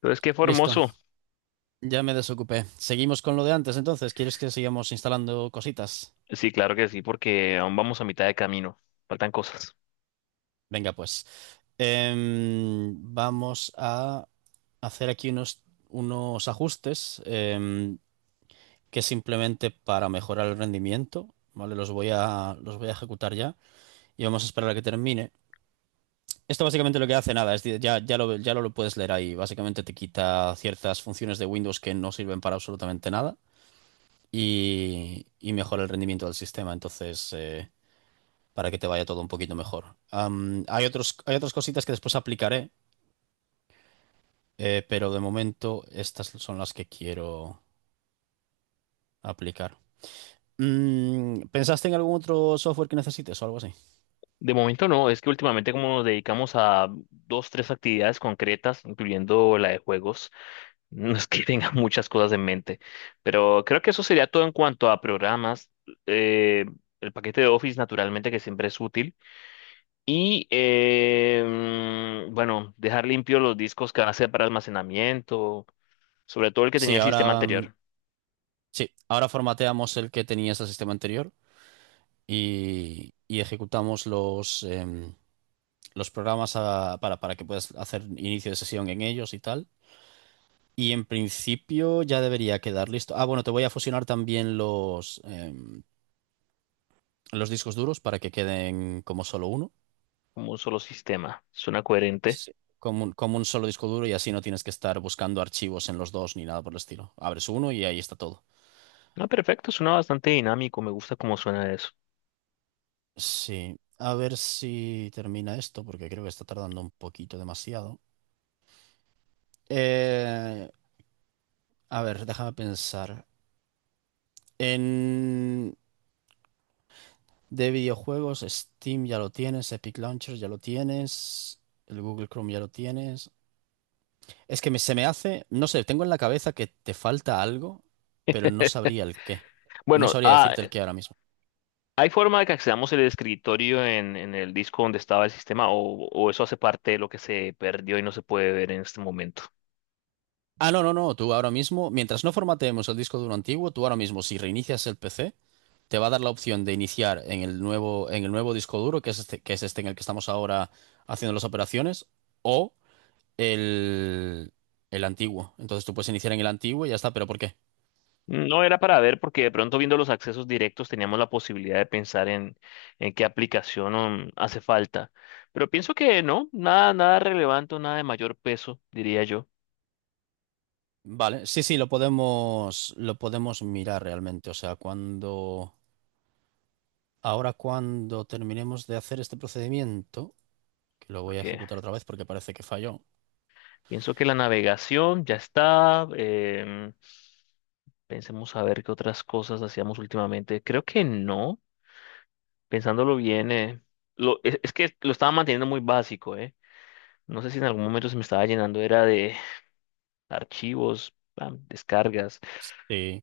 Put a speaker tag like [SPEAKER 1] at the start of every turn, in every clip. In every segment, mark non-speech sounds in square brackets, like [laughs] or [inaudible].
[SPEAKER 1] Entonces, qué
[SPEAKER 2] Listo,
[SPEAKER 1] formoso.
[SPEAKER 2] ya me desocupé. Seguimos con lo de antes, entonces. ¿Quieres que sigamos instalando cositas?
[SPEAKER 1] Sí, claro que sí, porque aún vamos a mitad de camino. Faltan cosas.
[SPEAKER 2] Venga, pues. Vamos a hacer aquí unos ajustes, que simplemente para mejorar el rendimiento, ¿vale? Los voy a ejecutar ya y vamos a esperar a que termine. Esto básicamente lo que hace nada, es, decir, ya lo puedes leer ahí. Básicamente te quita ciertas funciones de Windows que no sirven para absolutamente nada y mejora el rendimiento del sistema. Entonces, para que te vaya todo un poquito mejor. Hay otras cositas que después aplicaré, pero de momento estas son las que quiero aplicar. Mm, ¿pensaste en algún otro software que necesites o algo así?
[SPEAKER 1] De momento no, es que últimamente como nos dedicamos a dos, tres actividades concretas, incluyendo la de juegos, [laughs] no es que [laughs] tenga muchas cosas en mente. Pero creo que eso sería todo en cuanto a programas. eh, el paquete de Office, naturalmente, que siempre es útil. Y, eh, bueno, dejar limpios los discos que van a ser para almacenamiento, sobre todo el que
[SPEAKER 2] Sí,
[SPEAKER 1] tenía el sistema
[SPEAKER 2] ahora, mm,
[SPEAKER 1] anterior,
[SPEAKER 2] sí, ahora formateamos el que tenías el sistema anterior y ejecutamos los programas para que puedas hacer inicio de sesión en ellos y tal. Y en principio ya debería quedar listo. Ah, bueno, te voy a fusionar también los discos duros para que queden como solo uno.
[SPEAKER 1] como un solo sistema. Suena coherente.
[SPEAKER 2] Sí, como como un solo disco duro y así no tienes que estar buscando archivos en los dos ni nada por el estilo. Abres uno y ahí está todo.
[SPEAKER 1] Ah, perfecto, suena bastante dinámico, me gusta cómo suena eso.
[SPEAKER 2] Sí, a ver si termina esto porque creo que está tardando un poquito demasiado. Eh, a ver, déjame pensar. En de videojuegos, Steam ya lo tienes, Epic Launcher ya lo tienes, el Google Chrome ya lo tienes. Es que se me hace, no sé, tengo en la cabeza que te falta algo, pero no
[SPEAKER 1] [laughs]
[SPEAKER 2] sabría el qué. No
[SPEAKER 1] Bueno,
[SPEAKER 2] sabría
[SPEAKER 1] ah,
[SPEAKER 2] decirte el qué ahora mismo.
[SPEAKER 1] ¿hay forma de que accedamos el escritorio en el disco donde estaba el sistema o eso hace parte de lo que se perdió y no se puede ver en este momento?
[SPEAKER 2] Ah, no, no, no, tú ahora mismo, mientras no formateemos el disco duro antiguo, tú ahora mismo, si reinicias el PC, te va a dar la opción de iniciar en el nuevo disco duro, que es este en el que estamos ahora haciendo las operaciones, o el, el antiguo. Entonces tú puedes iniciar en el antiguo y ya está, pero ¿por qué?
[SPEAKER 1] No era para ver porque de pronto viendo los accesos directos teníamos la posibilidad de pensar en qué aplicación hace falta. Pero pienso que no, nada, nada relevante, nada de mayor peso, diría yo,
[SPEAKER 2] Vale, sí, sí, lo podemos mirar realmente. O sea, cuando... Ahora cuando terminemos de hacer este procedimiento, que lo voy a
[SPEAKER 1] porque
[SPEAKER 2] ejecutar otra vez porque parece que falló.
[SPEAKER 1] pienso que la navegación ya está. Pensemos a ver qué otras cosas hacíamos últimamente. Creo que no, pensándolo bien, es que lo estaba manteniendo muy básico, ¿eh? No sé si en algún momento se me estaba llenando, era de archivos, pam, descargas.
[SPEAKER 2] Sí.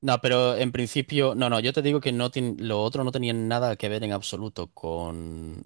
[SPEAKER 2] No, pero en principio, no, no, yo te digo que lo otro no tenía nada que ver en absoluto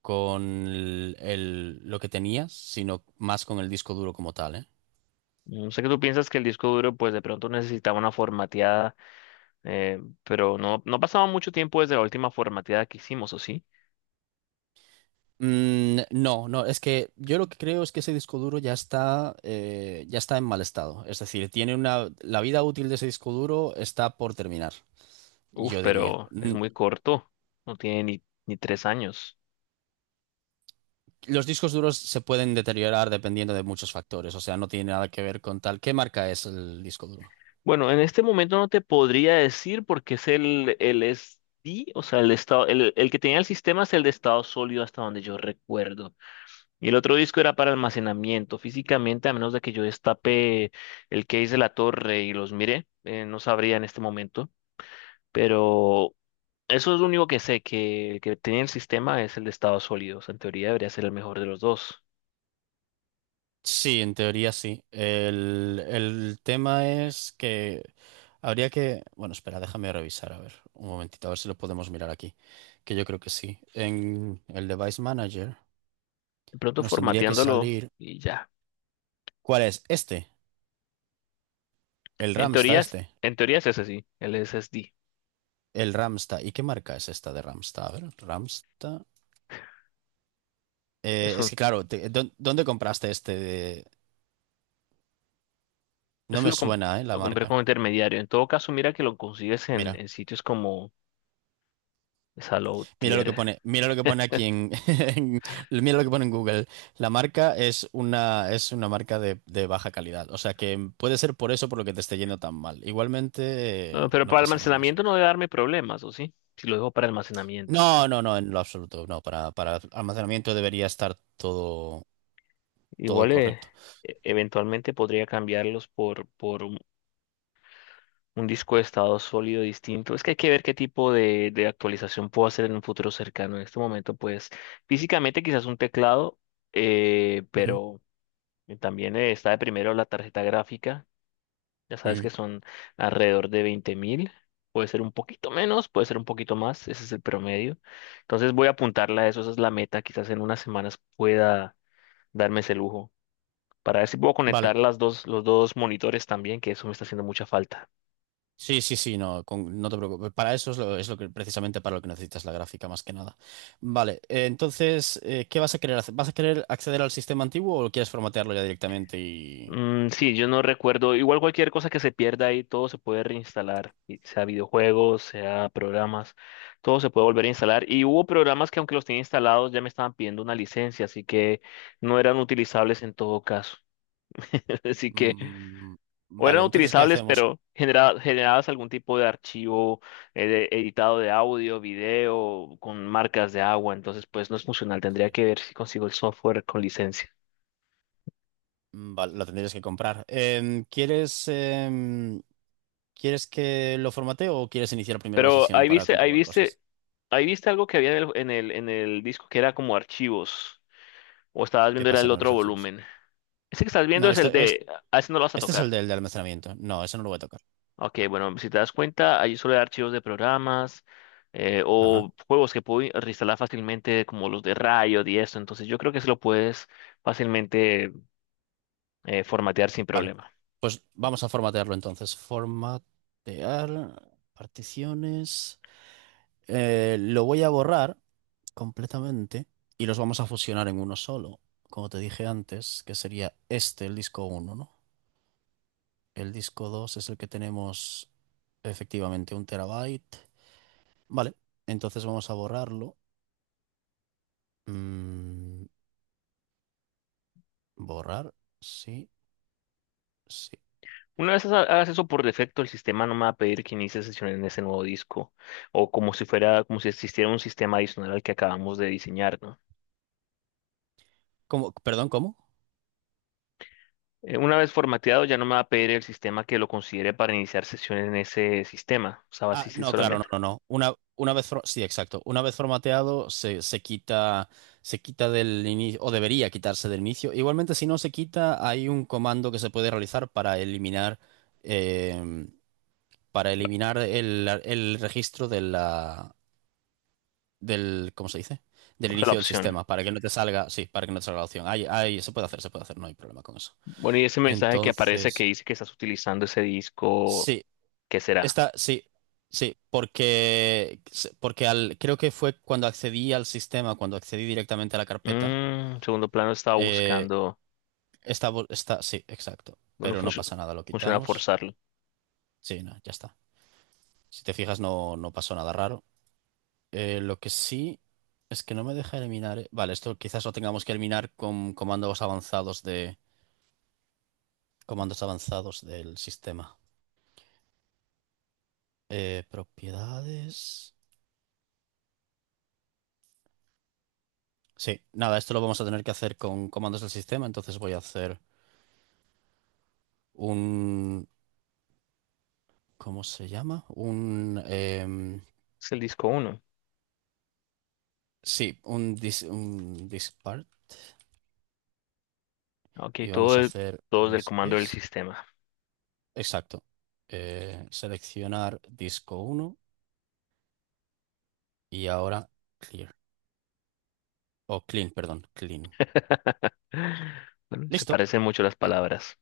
[SPEAKER 2] con lo que tenías, sino más con el disco duro como tal, ¿eh?
[SPEAKER 1] No sé que tú piensas que el disco duro, pues de pronto necesitaba una formateada, pero no, no pasaba mucho tiempo desde la última formateada que hicimos, ¿o sí?
[SPEAKER 2] Mm, no, no, es que yo lo que creo es que ese disco duro ya está en mal estado. Es decir, tiene una, la vida útil de ese disco duro está por terminar,
[SPEAKER 1] Uf,
[SPEAKER 2] yo diría.
[SPEAKER 1] pero es
[SPEAKER 2] Mm,
[SPEAKER 1] muy corto, no tiene ni tres años.
[SPEAKER 2] los discos duros se pueden deteriorar dependiendo de muchos factores, o sea, no tiene nada que ver con tal. ¿Qué marca es el disco duro?
[SPEAKER 1] Bueno, en este momento no te podría decir porque es el SD, o sea, el estado, el que tenía el sistema es el de estado sólido hasta donde yo recuerdo. Y el otro disco era para almacenamiento. Físicamente, a menos de que yo destape el case de la torre y los mire, no sabría en este momento. Pero eso es lo único que sé, que el que tenía el sistema es el de estado sólido. O sea, en teoría debería ser el mejor de los dos.
[SPEAKER 2] Sí, en teoría sí. El tema es que habría que... Bueno, espera, déjame revisar, a ver, un momentito, a ver si lo podemos mirar aquí, que yo creo que sí. En el Device Manager
[SPEAKER 1] De pronto
[SPEAKER 2] nos tendría que
[SPEAKER 1] formateándolo
[SPEAKER 2] salir...
[SPEAKER 1] y ya.
[SPEAKER 2] ¿Cuál es? Este, el
[SPEAKER 1] En
[SPEAKER 2] Ramsta
[SPEAKER 1] teoría, es-
[SPEAKER 2] este.
[SPEAKER 1] en teoría es ese sí, el SSD.
[SPEAKER 2] El Ramsta. ¿Y qué marca es esta de Ramsta? A ver, Ramsta... es que claro, ¿dónde compraste este? No
[SPEAKER 1] Ese
[SPEAKER 2] me
[SPEAKER 1] lo, com-
[SPEAKER 2] suena, ¿eh? La
[SPEAKER 1] lo compré
[SPEAKER 2] marca.
[SPEAKER 1] como intermediario. En todo caso, mira que lo consigues
[SPEAKER 2] Mira,
[SPEAKER 1] en sitios como
[SPEAKER 2] mira lo que
[SPEAKER 1] Salotier.
[SPEAKER 2] pone, mira lo que pone aquí en, [laughs] en- mira lo que pone en Google. La marca es una marca de baja calidad. O sea que puede ser por eso por lo que te esté yendo tan mal. Igualmente,
[SPEAKER 1] No, pero
[SPEAKER 2] no
[SPEAKER 1] para
[SPEAKER 2] pasa nada. O sea,
[SPEAKER 1] almacenamiento no debe darme problemas, ¿o sí? Si lo dejo para almacenamiento.
[SPEAKER 2] no, no, no, en lo absoluto. No, para almacenamiento debería estar todo, todo
[SPEAKER 1] Igual
[SPEAKER 2] correcto.
[SPEAKER 1] e- eventualmente podría cambiarlos por un disco de estado sólido distinto. Es que hay que ver qué tipo de actualización puedo hacer en un futuro cercano. En este momento, pues físicamente quizás un teclado,
[SPEAKER 2] Ujú,
[SPEAKER 1] pero también está de primero la tarjeta gráfica. Ya sabes
[SPEAKER 2] ujú.
[SPEAKER 1] que son alrededor de 20 mil. Puede ser un poquito menos, puede ser un poquito más. Ese es el promedio. Entonces voy a apuntarla a eso. Esa es la meta. Quizás en unas semanas pueda darme ese lujo. Para ver si puedo
[SPEAKER 2] Vale.
[SPEAKER 1] conectar los dos monitores también, que eso me está haciendo mucha falta.
[SPEAKER 2] Sí, sí, sí, no, no te preocupes. Para eso es lo que precisamente para lo que necesitas la gráfica más que nada. Vale, entonces, ¿qué vas a querer hacer? ¿Vas a querer acceder al sistema antiguo o quieres formatearlo ya directamente y...
[SPEAKER 1] Mm, sí, yo no recuerdo. Igual cualquier cosa que se pierda ahí, todo se puede reinstalar. Y sea videojuegos, sea programas, todo se puede volver a instalar. Y hubo programas que aunque los tenía instalados ya me estaban pidiendo una licencia, así que no eran utilizables en todo caso. [laughs] Así que,
[SPEAKER 2] Mm,
[SPEAKER 1] o
[SPEAKER 2] vale,
[SPEAKER 1] eran
[SPEAKER 2] entonces, ¿qué
[SPEAKER 1] utilizables,
[SPEAKER 2] hacemos?
[SPEAKER 1] pero generabas algún tipo de archivo editado de audio, video, con marcas de agua. Entonces, pues no es funcional. Tendría que ver si consigo el software con licencia.
[SPEAKER 2] Mm, vale, lo tendrías que comprar. ¿Quieres que lo formatee o quieres iniciar primero la
[SPEAKER 1] Pero
[SPEAKER 2] sesión
[SPEAKER 1] ahí
[SPEAKER 2] para
[SPEAKER 1] viste, ahí
[SPEAKER 2] comprobar cosas?
[SPEAKER 1] viste, ahí viste algo que había en el disco que era como archivos. O estabas
[SPEAKER 2] ¿Qué
[SPEAKER 1] viendo era
[SPEAKER 2] pasa
[SPEAKER 1] el
[SPEAKER 2] con los
[SPEAKER 1] otro
[SPEAKER 2] archivos?
[SPEAKER 1] volumen. Ese que estás viendo
[SPEAKER 2] No,
[SPEAKER 1] es
[SPEAKER 2] esto
[SPEAKER 1] el
[SPEAKER 2] es,
[SPEAKER 1] D. A ese no lo vas a
[SPEAKER 2] este es el
[SPEAKER 1] tocar.
[SPEAKER 2] del de almacenamiento. No, eso no lo voy a tocar.
[SPEAKER 1] Ok, bueno, si te das cuenta, ahí suele haber archivos de programas
[SPEAKER 2] Ajá.
[SPEAKER 1] o juegos que puedo reinstalar fácilmente, como los de Riot y esto. Entonces, yo creo que se lo puedes fácilmente, formatear sin
[SPEAKER 2] Vale,
[SPEAKER 1] problema.
[SPEAKER 2] pues vamos a formatearlo entonces. Formatear, particiones. Lo voy a borrar completamente y los vamos a fusionar en uno solo. Como te dije antes, que sería este, el disco uno, ¿no? El disco 2 es el que tenemos efectivamente 1 TB. Vale, entonces vamos a borrarlo. Mm, borrar, sí, sí.
[SPEAKER 1] Hagas eso por defecto, el sistema no me va a pedir que inicie sesión en ese nuevo disco o como si fuera, como si existiera un sistema adicional al que acabamos de diseñar, ¿no?
[SPEAKER 2] ¿Cómo? Perdón, ¿cómo?
[SPEAKER 1] Una vez formateado, ya no me va a pedir el sistema que lo considere para iniciar sesión en ese sistema. O sea, va a
[SPEAKER 2] Ah,
[SPEAKER 1] existir
[SPEAKER 2] no, claro, no,
[SPEAKER 1] solamente,
[SPEAKER 2] no, no. Una vez, sí, exacto. Una vez formateado se quita del inicio, o debería quitarse del inicio. Igualmente, si no se quita, hay un comando que se puede realizar eh, para eliminar el registro de la, del, ¿cómo se dice? Del
[SPEAKER 1] o sea, la
[SPEAKER 2] inicio del
[SPEAKER 1] opción.
[SPEAKER 2] sistema, para que no te salga, sí, para que no te salga la opción. Ahí, ahí se puede hacer, no hay problema con eso.
[SPEAKER 1] Bueno, y ese mensaje que aparece que
[SPEAKER 2] Entonces,
[SPEAKER 1] dice que estás utilizando ese disco,
[SPEAKER 2] sí,
[SPEAKER 1] ¿qué será?
[SPEAKER 2] esta, sí, sí, porque, porque al, creo que fue cuando accedí al sistema, cuando accedí directamente a la carpeta,
[SPEAKER 1] Mm, segundo plano estaba
[SPEAKER 2] eh,
[SPEAKER 1] buscando.
[SPEAKER 2] esta, sí, exacto,
[SPEAKER 1] Bueno,
[SPEAKER 2] pero no pasa nada, lo
[SPEAKER 1] funciona
[SPEAKER 2] quitamos.
[SPEAKER 1] forzarlo.
[SPEAKER 2] Sí, no, ya está. Si te fijas, no, no pasó nada raro. Lo que sí es que no me deja eliminar. Vale, esto quizás lo tengamos que eliminar con comandos avanzados de, comandos avanzados del sistema. Propiedades. Sí, nada, esto lo vamos a tener que hacer con comandos del sistema, entonces voy a hacer un, ¿cómo se llama? Un,
[SPEAKER 1] Es el disco uno.
[SPEAKER 2] sí, un, dis, un dispart
[SPEAKER 1] Ok,
[SPEAKER 2] y vamos a hacer
[SPEAKER 1] todo es del
[SPEAKER 2] list
[SPEAKER 1] comando del
[SPEAKER 2] disk.
[SPEAKER 1] sistema.
[SPEAKER 2] Exacto. Seleccionar disco uno y ahora clear. O clean, perdón, clean.
[SPEAKER 1] [laughs] Bueno, se
[SPEAKER 2] Listo.
[SPEAKER 1] parecen mucho las palabras.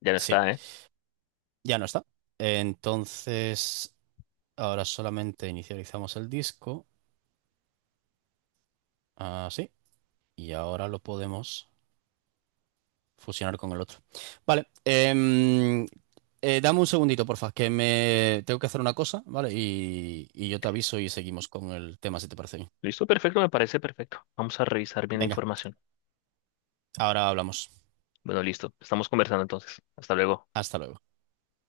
[SPEAKER 1] Ya no
[SPEAKER 2] Sí,
[SPEAKER 1] está, ¿eh?
[SPEAKER 2] ya no está. Entonces, ahora solamente inicializamos el disco. Así. Y ahora lo podemos fusionar con el otro. Vale. Dame un segundito, porfa, que me tengo que hacer una cosa, ¿vale? Y yo te aviso y seguimos con el tema, si te parece bien.
[SPEAKER 1] Listo, perfecto, me parece perfecto. Vamos a revisar bien la
[SPEAKER 2] Venga,
[SPEAKER 1] información.
[SPEAKER 2] ahora hablamos.
[SPEAKER 1] Bueno, listo. Estamos conversando entonces. Hasta luego.
[SPEAKER 2] Hasta luego.